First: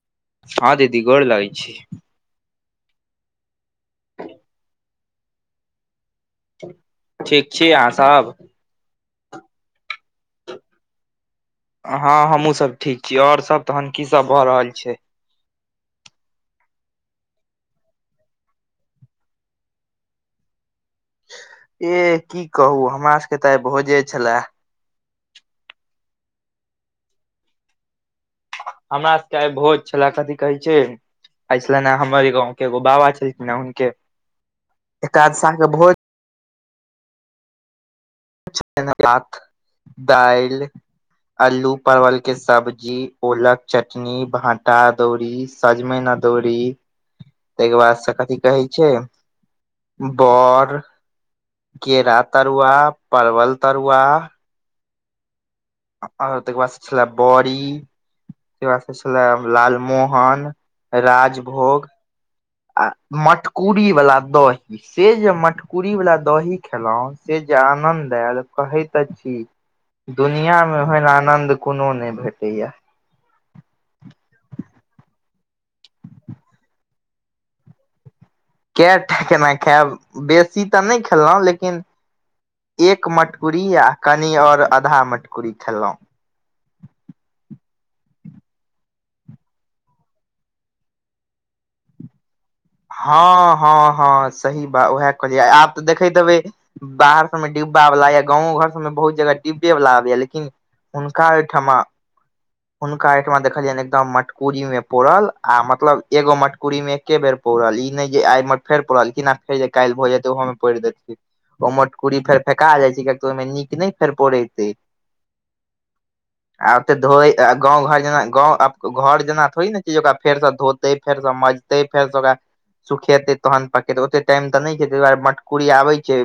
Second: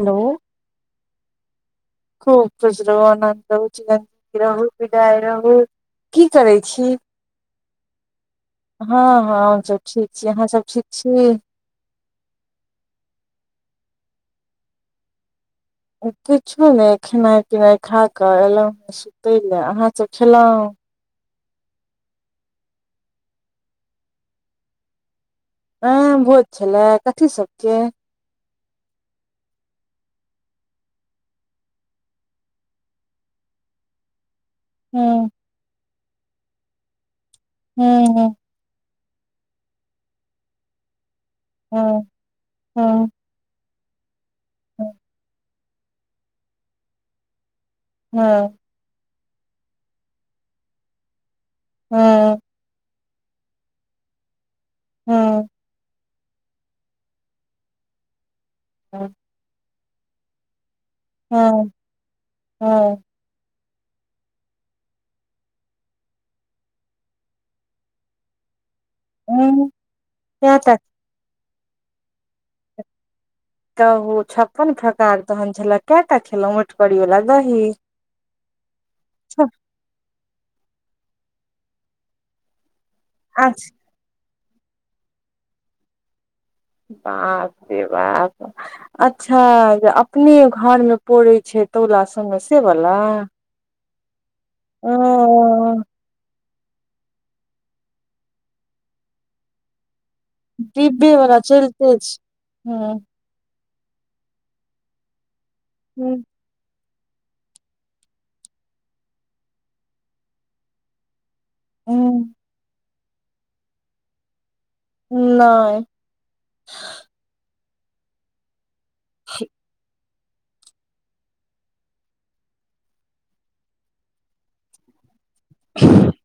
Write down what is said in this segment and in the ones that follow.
Hello हँ दीदी गोड़ लागै छी। खूब खुश रहू, आनन्द रहू, चिरंजीवी रहू, बिजय रहू की करै छी? ठीक छी अहाँ सब हँ हँ हम सब ठीक छी अहाँ सब ठीक छी? हँ हमहुँ सब ठीक छी आऔर सब तहन की सब भऽ रहल छै? किछो नहि खेनाइ पिनाइ खा क एलहुं हे सुतय ले अहाँ सब खेलहुं? एह की कहू हमरा सबके तऽ आइ भोजे छले। एं भोज छले कथी सबके? हमरा सभके आइ भोज छलए कथि कहै छै आइ छलनि हैं हमरे गाँंव के एगो बाबा छलखिन हैं हुनके हूँ एकादसाह के भोज। हूं हूं छलैन हैं भात, दाइल अल्लू हूँ परवल के सब्जी, हूँ ओलक चटनी, भाँटा अदौरी सजमैन अदौड़ी ताहिके बाद से कथि हूँ कहै छै बऽर, केरा हूँ तरुआ परवल तरुआ हँ आ तकर बाद स छलै बऽड़ी तकर बाद स छलै लाल मोहन हूँ राजभोग आ हूँ मटकूरी वला दही। से जे मटकुरी वला दही खेलौ से जे आनंद एल कहै त छी हूँ दुनिया कएटा मे ओहन आनद कोनो नहि भेटैयै। कहु छप्पन प्रकार तहन छलै कैटा खेलौं मटकुरी वला दही? कए टा छ- केना खायब बेसी तऽ नहि खेलौं लेकिन एक मटकुरी आ कनि और अधा मटकुरी खेलहुँ। बाप जे बाप अच्छा जे अपने घर मे पौड़ै छै तौला सबमे से बला। हँ -हँ -हँ सही बात ओ उएह कहलियै आब तऽ देख देखते हेबै बाहर सबमे डिब्बा वला या गाँवो घर सबमे बहुत जगह डिब्बे वला आबे या लेकिन लेकिन डिब्बे हुनका बला एयठमा चलिते छै हँ हुनका देखलियनि एकदम मटकुरीमे पौड़ल आ मतलब एगो मटकुरीमे एके बेर पौड़ल ई नहि जे आइ ऐ में पौरलखिन फेर जे काल्हि भऽ जेतै ओहोमे पौड़ि देथिन। ओ मटकुरी फेर फेेका जाइ छैय किये त ओहिमे नीक नहि फेर पौड़ेतेय। नय। आ ओते धो गाँव घर जेना ग घर जेना थोड़ ने छैय ओकरा फेरसँ धो तय फेरसे मजतै फेरसँ ओकरा सुखेतै तहन पौरतै ओते टाईम त नै छैय तैय दुआरे मट कुरी आबय छैय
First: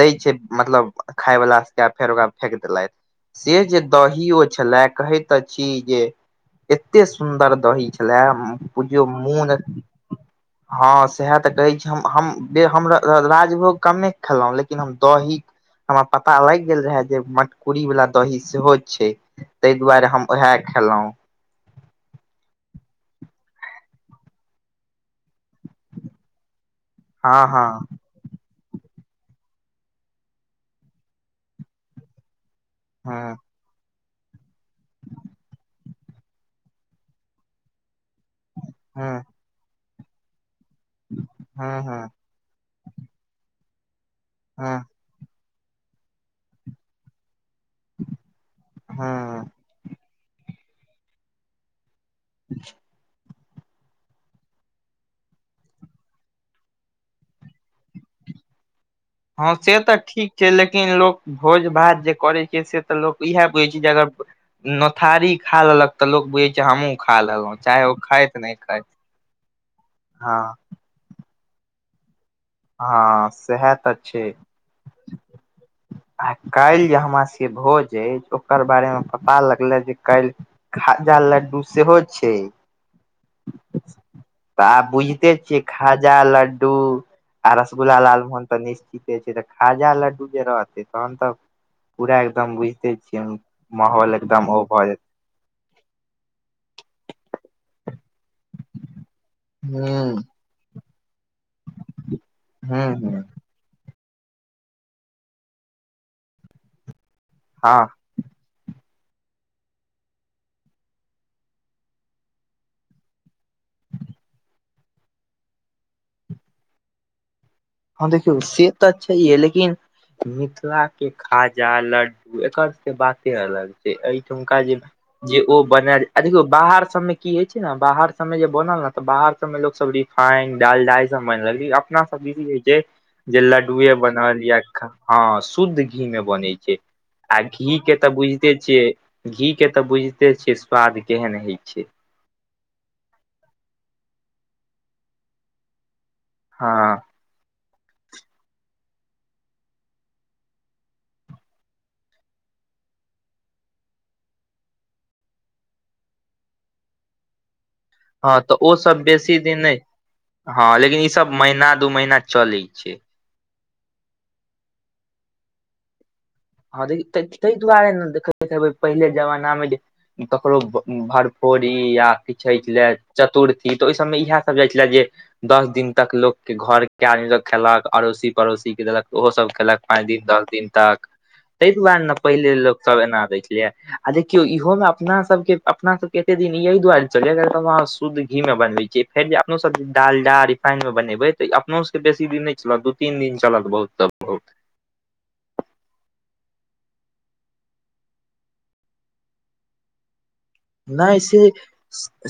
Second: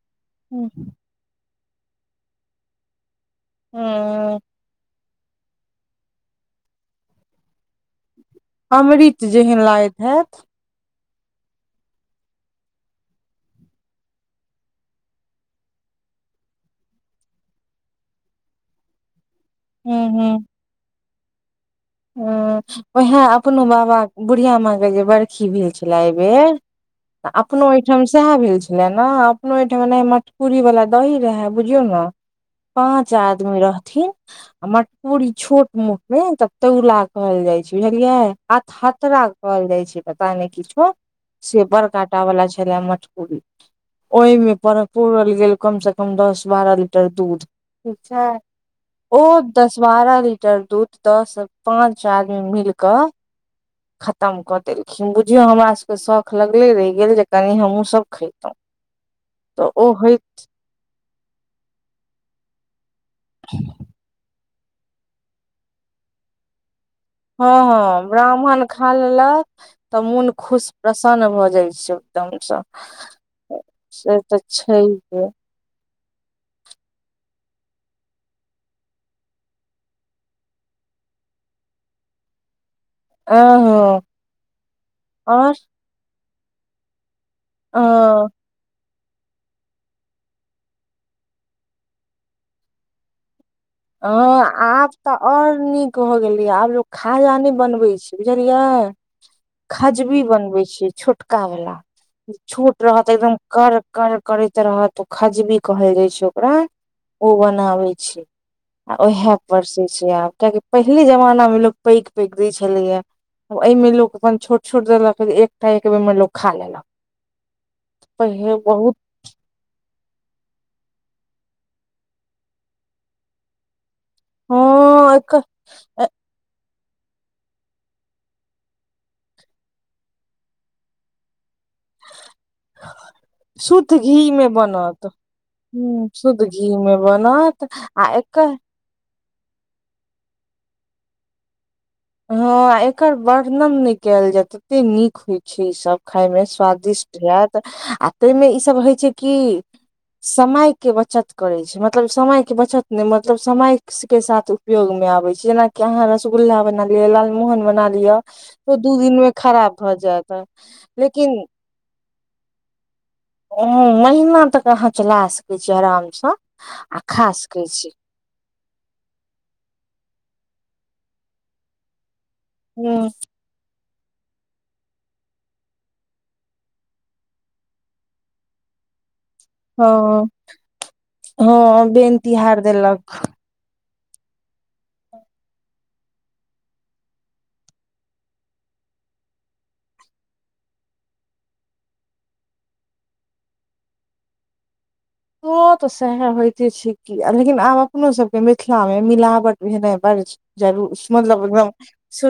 दैय छैय मतलब खाय बला सबके फेर ओकरा फेेक देलथि। से जे दही ह ओ छलय कहै छी त छी जे एते सुन्दर दही छले बुझियौ मोन अ हेत। हँ सएह तऽ कहै छी हम -हम -हम र- राजभोग कमे खेलहुँ लेकिन हम दही हमरा पता लागि गेल रहे जे मटकूरी वला दही सेहो छैय तैय हूँ दुआरे हम हूँ उएह खेलहुॅं। ह उएह अपनो बाबा बुढ़िया माँके जे बरखी भेल छलए एहिबेर तऽ हँ अपनो हँ ओहिठाम सएह भेल छले ने अपनो ओहिठाम ओनाहें मटकुरी वला दही रहै बुझियौ ने पाँच हँ आदमी रहथिन आ मटकुरी छोट मोटमे त तौला कहल जाइ छैय बुझलियै आ हँ अथरा कहल जाइ छैय पता नहि किछो से हँ बरका हँ टा बला छले मटकुरी। ओहिमे पर हँ पौरल गेल कमसँ कम दस बारह लीटर दूध ठीक छैय। ओ हँ दस बारह लीटर दूध पाँच आदमी मिल कऽ खतम कऽ देलखिन बुझियौ हमरा सभके शौख लगले रहि गेल जे कनि हमहूँसभ खेैतहुँ। हँ से तऽ ठीक छैय लेकिन लोक भोज-भात जे करैत छैय से त लोक इएह बुझे छैय जे अगर नोथारी खा लेलक तऽ लोक बुझय छैय हमहुँ हँ ब्राह्मण खा लेलक तऽ मोन हँ खुश प्रसन्न भऽ जाइ छैय एकदमसँ। हँ सेहे त छैय। छैहे आ काल्हि जे हमरा से भोज अय ओकर बारेमे पता लगलै जे काल्हि खाजा-लड्डू सेहो छैय। अहँ तऽ आब बुझिते और छियै खाजा, लड्डू आ अ रसगुल्ला, लाल मोहन तऽ निश्चिते छैय तऽ खाजा, लड्डू जे रहते तहन तऽ पूरा एकदम बुझिते छियै हम ह आब तऽ और नीक भ गेलै आब लोग खाजा नहि बनबे छैय बुझलियै जेतै हूँ खजबी बनबै छियै छोट छोटका वला छोट हूँ रहत हूँ एकदम कर कर करैत रहत ओ खजबी कहल जाय छैय ओकरा ओ हँ बनाबे छैय। आ उएह परसै छैय आब किआकि पहिले जमाना मे लोक पैघ-पैघ दै छेलैया एहिमे लोक अपन छोट -छोट देलक एकटा एक बेरमे लोक खा लेलक। हँ देखियौ पहिले से तऽ बहुत छैहे। लेकिन मिथिला के खाजा, लड्डू एकर सबके बाते अलग छै। अय ठुमका हँ जे-जे एकर ओ बनैर आ देखियौ बाहर सब मे की होय छै ने बाहर सब मे जे बनल ने त बाहर सब में लोक सब रि- फाइंड, डालडा ई सब मैन रल छै अपना सब दिस की होय छैय जे लडुए शुद्ध घी बनल मे या खा- बनत हँ शुद्ध ह घी मे शुद्ध बनै घी छै मे आ बनत घी घी के आ तऽ बुइझते एकर छियै घी के तऽ बुइझते छिये स्वाद केहन होय छैय। हँ एकर वर्णन नैय कैल जाय, तते नीक होय छै ई सब खाय मे हँ स्वादिष्ट इहैत आ तैय मे इ सब होय छै कि समय के बचत करै छै। मतलब समय के बचत नैय मतलब समय-के साथ- उपयोग मे आबेै छै। जेनाकि अहाँ रसगुल्ला बना लिय लालमोहन बना लि- हँ तऽ ओ सब बेसी दिन नैय जायत हँ लेकिन इ सब महीना दू महीना चलय छैय। हं महिना तक अहाँ चला सकैय छियै अराम स। [unintelligible] तै- तै- तैय दुआरे न देख ब - खबै पहिले जमाना मे जे ककरो ब-भड़फोड़ी या- कि छैठ लय ह चतुर्थी त ओय सब मे इएह सभ जाय छेला जे- दस दिन तक लोक के घर के आदमी सब खेलक अड़ोसी पड़ोसी के देलक ओहो सब केलक पाँच दिन हँ दस दिन तक। तैय हँ दुआरे ने बेन पहिले तिहार लोक सब देलक एना रहै छेलैयै। आ देखियो इहो में अपना सब के अपना सब के एते दिन इअय दुआरे चलयै [unintelligible] शुद्ध घी में बनवै छीयै। फेर जे अपनो सब डालडा, रिफाइन मे बनेबय तऽइअपनो सबके बेसी दिन नैय चलत दू तीन दिन चलत बहुत तऽ बहुत। तो तऽ सएहे होयते छै की, लेकिन आब अपनो सब के मिथिलामे मिलावट भेनाइ बड़ छै। नैय से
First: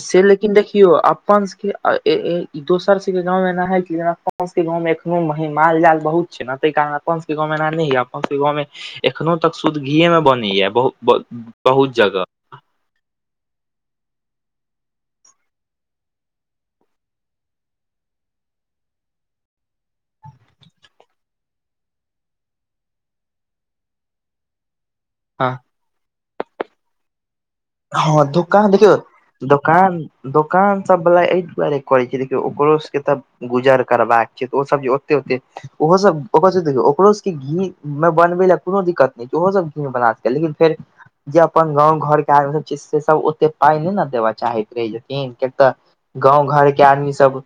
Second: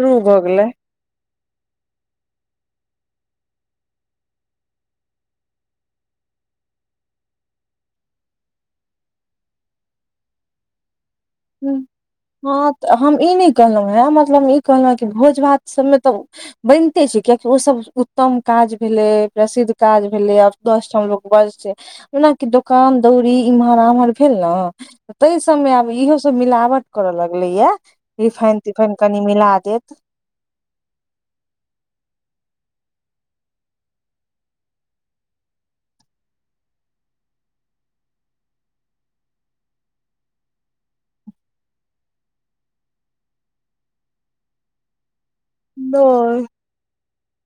-से भऽ लेकिन गेलै देखियौ अप्- अपन सब के आ -ए -ए -इ -दोसर सब के गाँव मे एना हय छय, अपना सब के गाँव मे एखनो मही माल जाल बहुत छय ने, तय कारण अप्पन सब के गाँव में एना नैय होयया अप्पन सबके गाँव में एखनो तक शूद्ध घीये में बनैया बहुत ब- बहुत जगह। हँत हम ई नै कहलौहें मतलब ई कहलौं कि भोज भात सब में त बैइनते छै कियेकि ओ सब उत्तम काज भेलै प्रसिद्ध काज भेलै अब दस ठाम लोक बजतै। ओनाकि दोकान दौरी इम्हर -ओम्हर भेल नऽ- तैय हँ सब मे आब इहो सब मिलावट करऽ लगलै यैए। हँ दोकान देखियौ दोकान दोकान सब वाला एय दुआरे करै छय देखियौ ओकरो सबके तऽ गुजर करबाक छैय तऽ ओ सब जे ओते -ओते ओहो सब ओकरो सब के देखियौ ओकरो सब के घी मे बनबै लए कोनो दिक्कत नै छै ओहो सब घी में बना सकैया लेकिन फेर जे अपन गाँव घर के आदमी सब छै से सब ओते पाय नैय न देबऽ चाहैत रहै [unintelligible] किन के तऽ नय गाँंव घर के आदमी सब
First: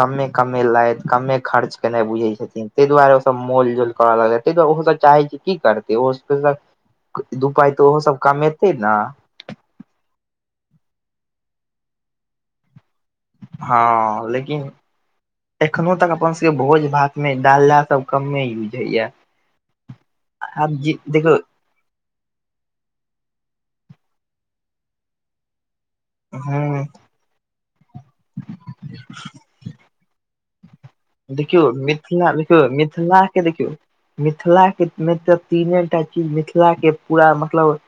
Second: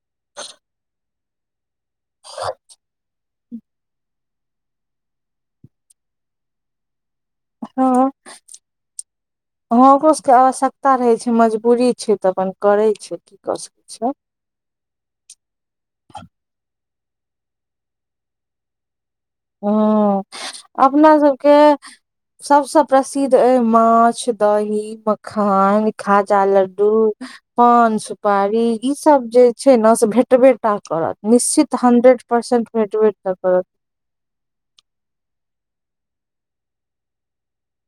कम्मे कम्मे लैत कम्मे खर्च केलय बुझै छथिन तैय दुआरे ओ सब मोल -जोल करऽ लगतै तैय दुआरे ओ सब चाहै छै की करतै ओ [unintelligible] क-दू पाय तऽ ओहो सब कमेतै ने हं ओकरो सबके आवश्यकता रहे छै मजबूरी छै तऽ अपन करेै छै। की कऽ सकै छै हँ लेकिन एखनो तक अपन सबके भोज- भात मे डालडा सब कम्मे यूज होयया। हं, अपना सबके सबस प्रसिद्ध अइ माछ, दही, मखान, खाजा, ह लड्डू पान, सुपारी ई सब जे छैय न से भेटबे टां करत। देखियौ निश्चित हंड्रेड मिथिला परसेंट भेटबे टा करत। मिथिलाके तऽ म -में त तीने टा चीज मिथिलाके पूरा मतलब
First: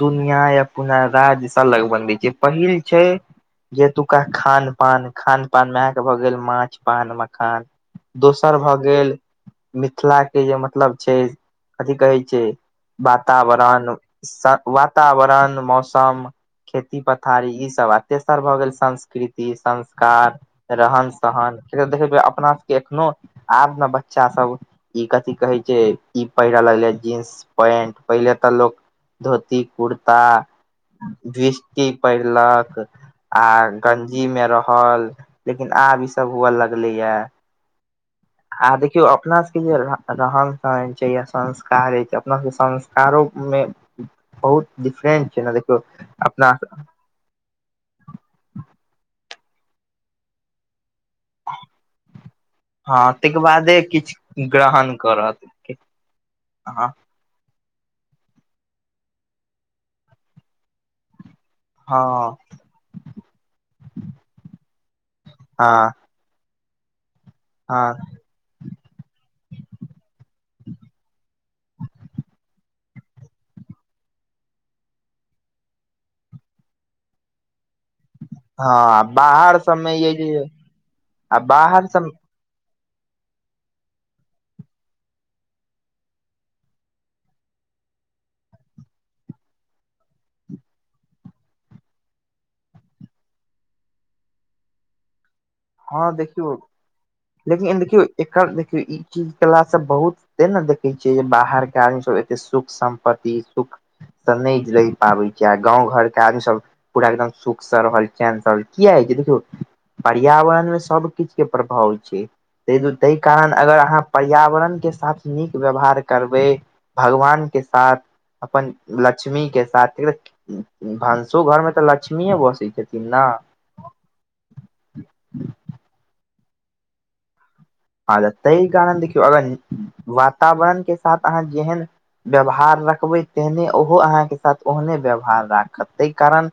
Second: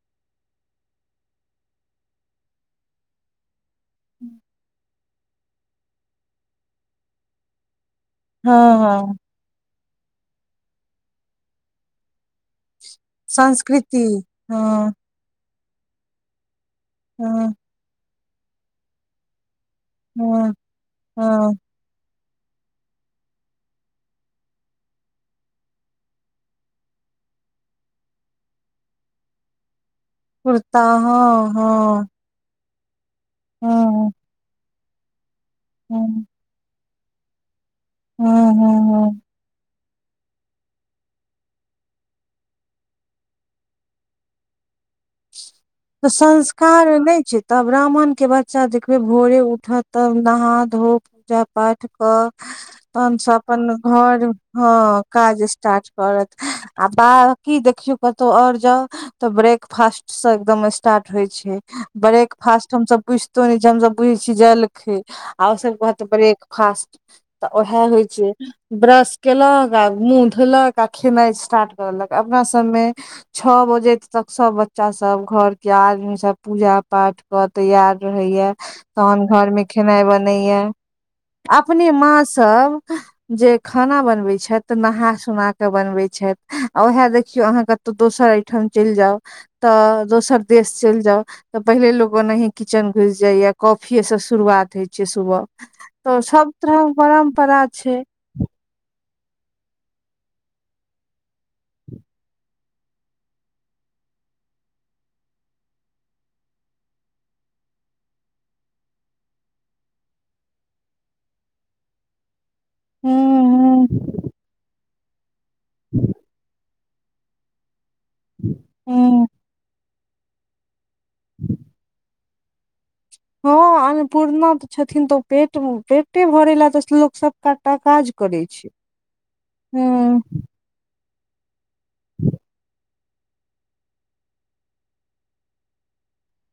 दुनिया या पूना राज्य से लग बनबै छैय पहिल छैय। जेतुका खान-पान, खान-पानमे अहाँके भऽ गेल माछ, पान, मखान। दोसर भए हँ गेल हँ मिथिलाके जे मतलब छैय, कथि कहै छैय। बातावरण संस्कृति स हँ वातावरण मौसम। खेती पथारी हँ इसभ तेसर भऽ गेल संस्कृति संस कार हँ रहन हँ सहन देखियौ, देखियौ अपना सबके एखनो आबने बच्चा सब ई कथी कहै छैय, इ पहिरे लगलैं जीन्स पैन्ट पहिले तऽ लोक धोती कुरता कुर्ता हँ बिसठी हँ पहिर लक आ हँ गंजी मे रहल लेकिन आब इ हँ सब हुआ ल लगलैया हँ हँ आ देखियौ हँ अपना सब के बेर में रहन सहन छैये, संस्कारे छैय अपना सब संस्कारों में बहुत डिफरेंट छैय ने देखु। तऽ संस्कार नैय छैय। तऽ ब्राह्मण के बच्चा देखबै भोरे उठत तब नहा धो पूजा पाठ कऽ। [unintelligible] हँ तहन स ताहिके अपन बादे घर किछु ग्रहण हां करत काज स्टार्ट करत आ हँ बा की देखियो कतौ और जाउ तऽ ब्रेकफास्ट से एकदम स्टार्ट होइ छैय। ब्रेक हँ फास्ट हम सब बुझतो ने छियै, हमसब बुझैय छियै जलखैं आ ओ सब हँ कहत ब्रेक फास्ट तऽ ओहाइय हँ होइय छैय। ब्रश केलक आ मुॅंह धोलक आ खेनाइ स्टार्ट करलक अपना सबमे छह बजे तक सब बच्चा सब घर के आदमी सब पूजा पाठ कऽ तैयार। रहैया हँ तहन घर बाहर मे सबमे खेनाइ य जे बनैया आ बाहर अपने सब मास्क। तब। जे खाना बनबैत छथि, तऽ नहा सुना केऽ बनबैत छथि आ उएह देखियौ अहाँके। तऽ दोसर एहिठाम चलि जाउ तऽ दोसर देश चलि जाउ। तऽ पहिले लोक ओनहि किचेन घुसि जाइया कॉफियेसँ शुरुआत होइ छैय सुबह। हँ तऽ सब देखियौ तरह परम्परा लेकिन देखियौ छैय। एकर देखियौ ई चीज केलासे बहुत ते ने देखैय छियै, जे बाहरके आदमीसभ एते सुख सम्पत्ति सुख। तऽ नैय रहि पाबैंय छैय आ गाँव घरके आदमी सभ पूरा एकदम सुुखसे रहल चेनसऽ किया हैय छैय, देखियौ। पीयावरण में सब किछ के प्रभाव होइ छैय। तैय द्वारे ह ताहि कारण अगर अहाँ पर्यावरणके साथ नीक व्यवहार करबैय। भगवान के साथ अपन ह ह लक्ष्मी के साथ एक की भनसो घरमे तऽ लक्ष्मीयें बसैय छथि। हां अन्नपूर्ना तऽ छथिन तऽ ओ पेट पेटे भरे लै तऽ लोक सबका टका। हां तऽ तहि कारण देखियौ अगर वातावरण के साथ अहाँ जेहेन व्यवहार रखबै तेहने ओहो अहाँ के साथ ओहने व्यवहार राखत तऽ। तैय कारण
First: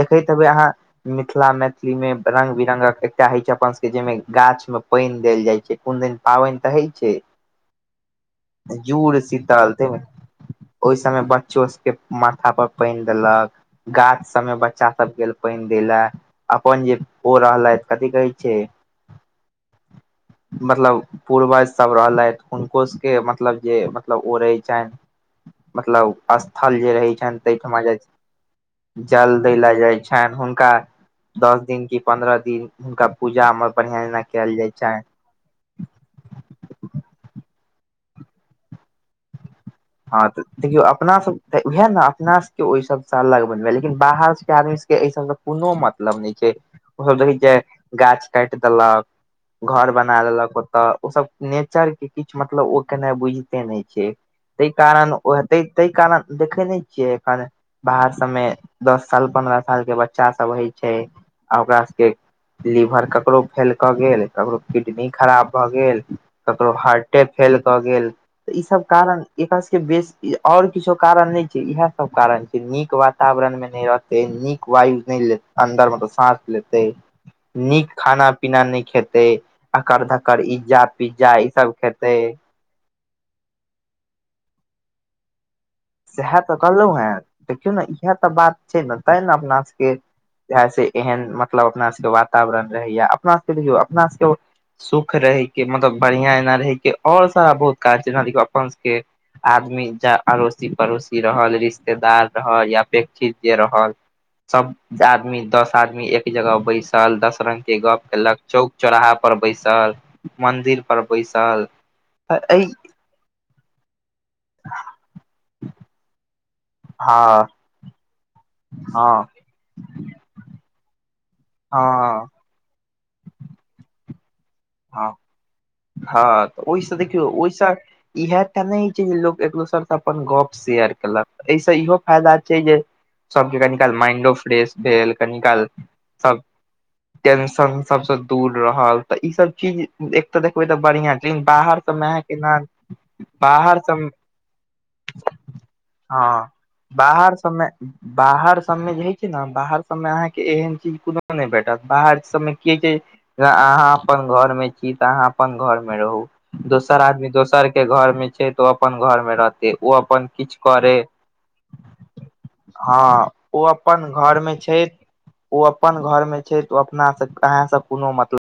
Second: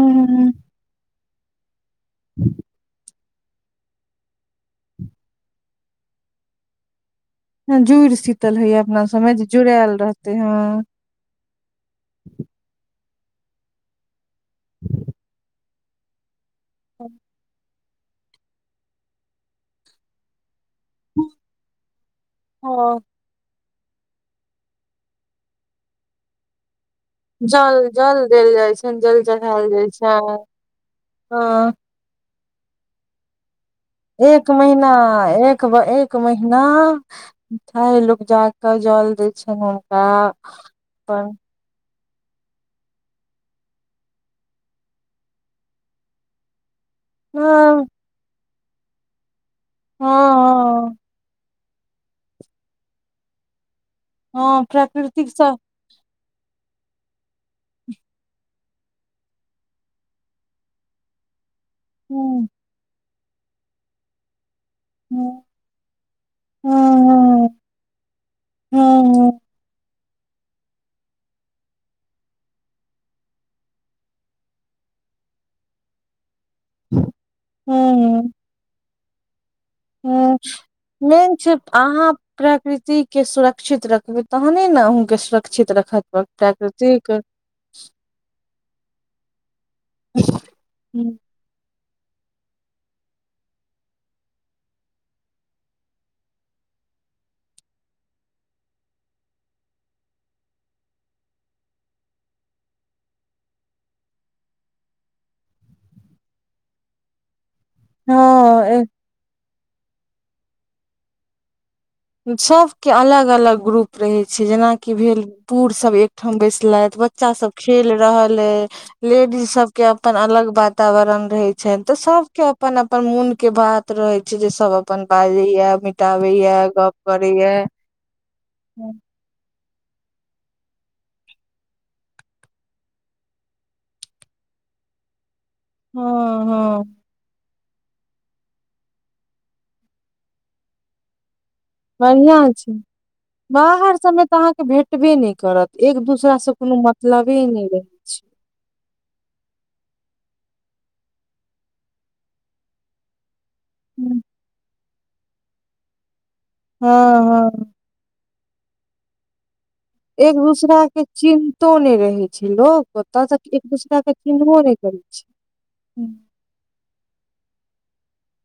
देखैत हेबैय अहाँ मिथिला मैथिली मे रंग बिरंगक एकटा हइ छैय, अपन सभके जाहिमे गाछ मे पइन देल जाइ छैय कोन दैन पाबनि तऽ होइ छैय। जुड़ शीतल हइया अपना सबमे जे जुड़ायल रहतैय हां। तहि मे सब में बच्चो सब के माथा पर पइन देलक, गाछ सब में बच्चा सब गेल पइन। देलेय अपन जे ओ रहलथि कथी कहैय छैय। मतलब पूर्वज सब रहलथि हुनको हँ सके मत मतलब जे मतलब ओ रहैय छनि मतलब स्थल जे रहैय छैय। तहन तहिठमा जल जाए जल देल जाइ छनि छी जल चढ़ायल दैला जाइ छैन छनि हुनका दस हँ दिन के। पंन्द्रह दिन हुनका पूजा में पऽ। एक महिना एक। [unintelligible] एक महीना तैं लोक जाके जल दैय छैंन हुनका। हाॅं तऽ देखियौ अपना अपन सब। तऽ उहे ने अपना सबके ओहि सबसँ अलग बनबै लेकिन बाहरके सबके आदमी सबके एहि सबसँ कोनो मतलब नहि छैं। ओहो देखै छै हँ गाछ काट देलक। घर बना हँ लेलक ओते ओ सब नेचर के किछ मतलब ओ केनाए बुझते नहि छै। हँ हँ तैय कारण प्राकृतिक सँ ओहे तैय कारण देखे नहि छियै एखन बाहर सबमे दस साल पन्द्रह साल के बच्चा सब होइ छैय। आ ओकरा सबके हूँ लीभर ककरो फेल कऽ गेल ककरो किडनी हूँ खराब भऽ गेल ककरो हूँ हार्टे हूँ फेल कऽ गेल तऽ ईसभ हूँ कारण हूँ एकर बेस और किछो कारण नहि छै इहे सब कारण छै नीक वातावरण में नहि रहत नीक वायु नहि लेत अन्दरमे तऽ सांस लेतै नीक खाना-पीना नहि खेतै अकड़ ह धकड़ इज्जा पिज्जा मेन ई छै सब अहाँ खेतै प्राकृतिक के सुरक्षित रखबै तहने ने अहूँके सुरक्षित रखत सेहै त कहलहु प्राकृतिक हैं देखियौ ने इहे तऽ बात छै ने ते ने अपना सबके इ से हम्म, एहन मत मतलब अपना सबके वातावरण रहैया अपना सबके देखयौ अपना सबके सुख रहैके मतलब बढ़िआँ एना रहैके ओर सारा बहुत काज जेना देखियौ अपन सबके आदमी जा अरोस अड़ोसी पड़ोसी रहल रिश्तेदार रहल अप अपेक्षित जे रहल सब आदमी दस आदमी एक जगह बैसल दस रंग के गप केलक हँ चौक ए- चौराहा पर बैसल मंदिर पर बैसल ए सबके अलग अलग ग्रुप रहैत छै जेनाकि भेल बूढ़ सभ एकठाम बैसलथि बच्चा हँ सब खेल रहल अय हँ लेडीज सब के अपन अलग वातावरण रहे छेन तऽ हँ सब के अपन अपन मोन के बात रहैत छै। छैय जए सब अपन हँ बाजे या मिटाबेया गप ओहिस करैया इहेटा नहि हो हँ छै जे लोक एक दोसरसँ अपन गप शेयर केलक एहिसँ इहो फायदा छै जे सबके कनी काल माइंडो फ्रेश भेल कनि काल सब हँ टेंशन सबसँ दूर रहल तऽ ई सब चीज एक तऽ देखबै तऽ बढ़ियां छै लेकिन बाहर सबमे अहाँके बढ़िआ न छै बाहर सबमे तऽ अहाँके भेटबे नहि करत एक दोसरा हँ से कोनो बाहर मतलबे सबमे नहि रहे बाहर सबमे जे होइ छै ने बाहर सबमें अहाँके एहन चीज कोनो नहि भेटत बाहर सबमें की होइ छै। त अहाँ हूँ अपन घर में छी तऽ अहाँ अपन घर मे रहू दोसर हँ आदमी दोसर हँ के घर मे छै तऽ ओ अपन घर मे रहतै ओ अपन एक किछु दोसरा करे के चिन्हतो नई रहे छै हँ लोक ओत त एक दोसरा के चिन्हबो नहि करै छै। ओ अपन हूँ घर में छै त ओ अपना से अहाँं स कोनो मतलब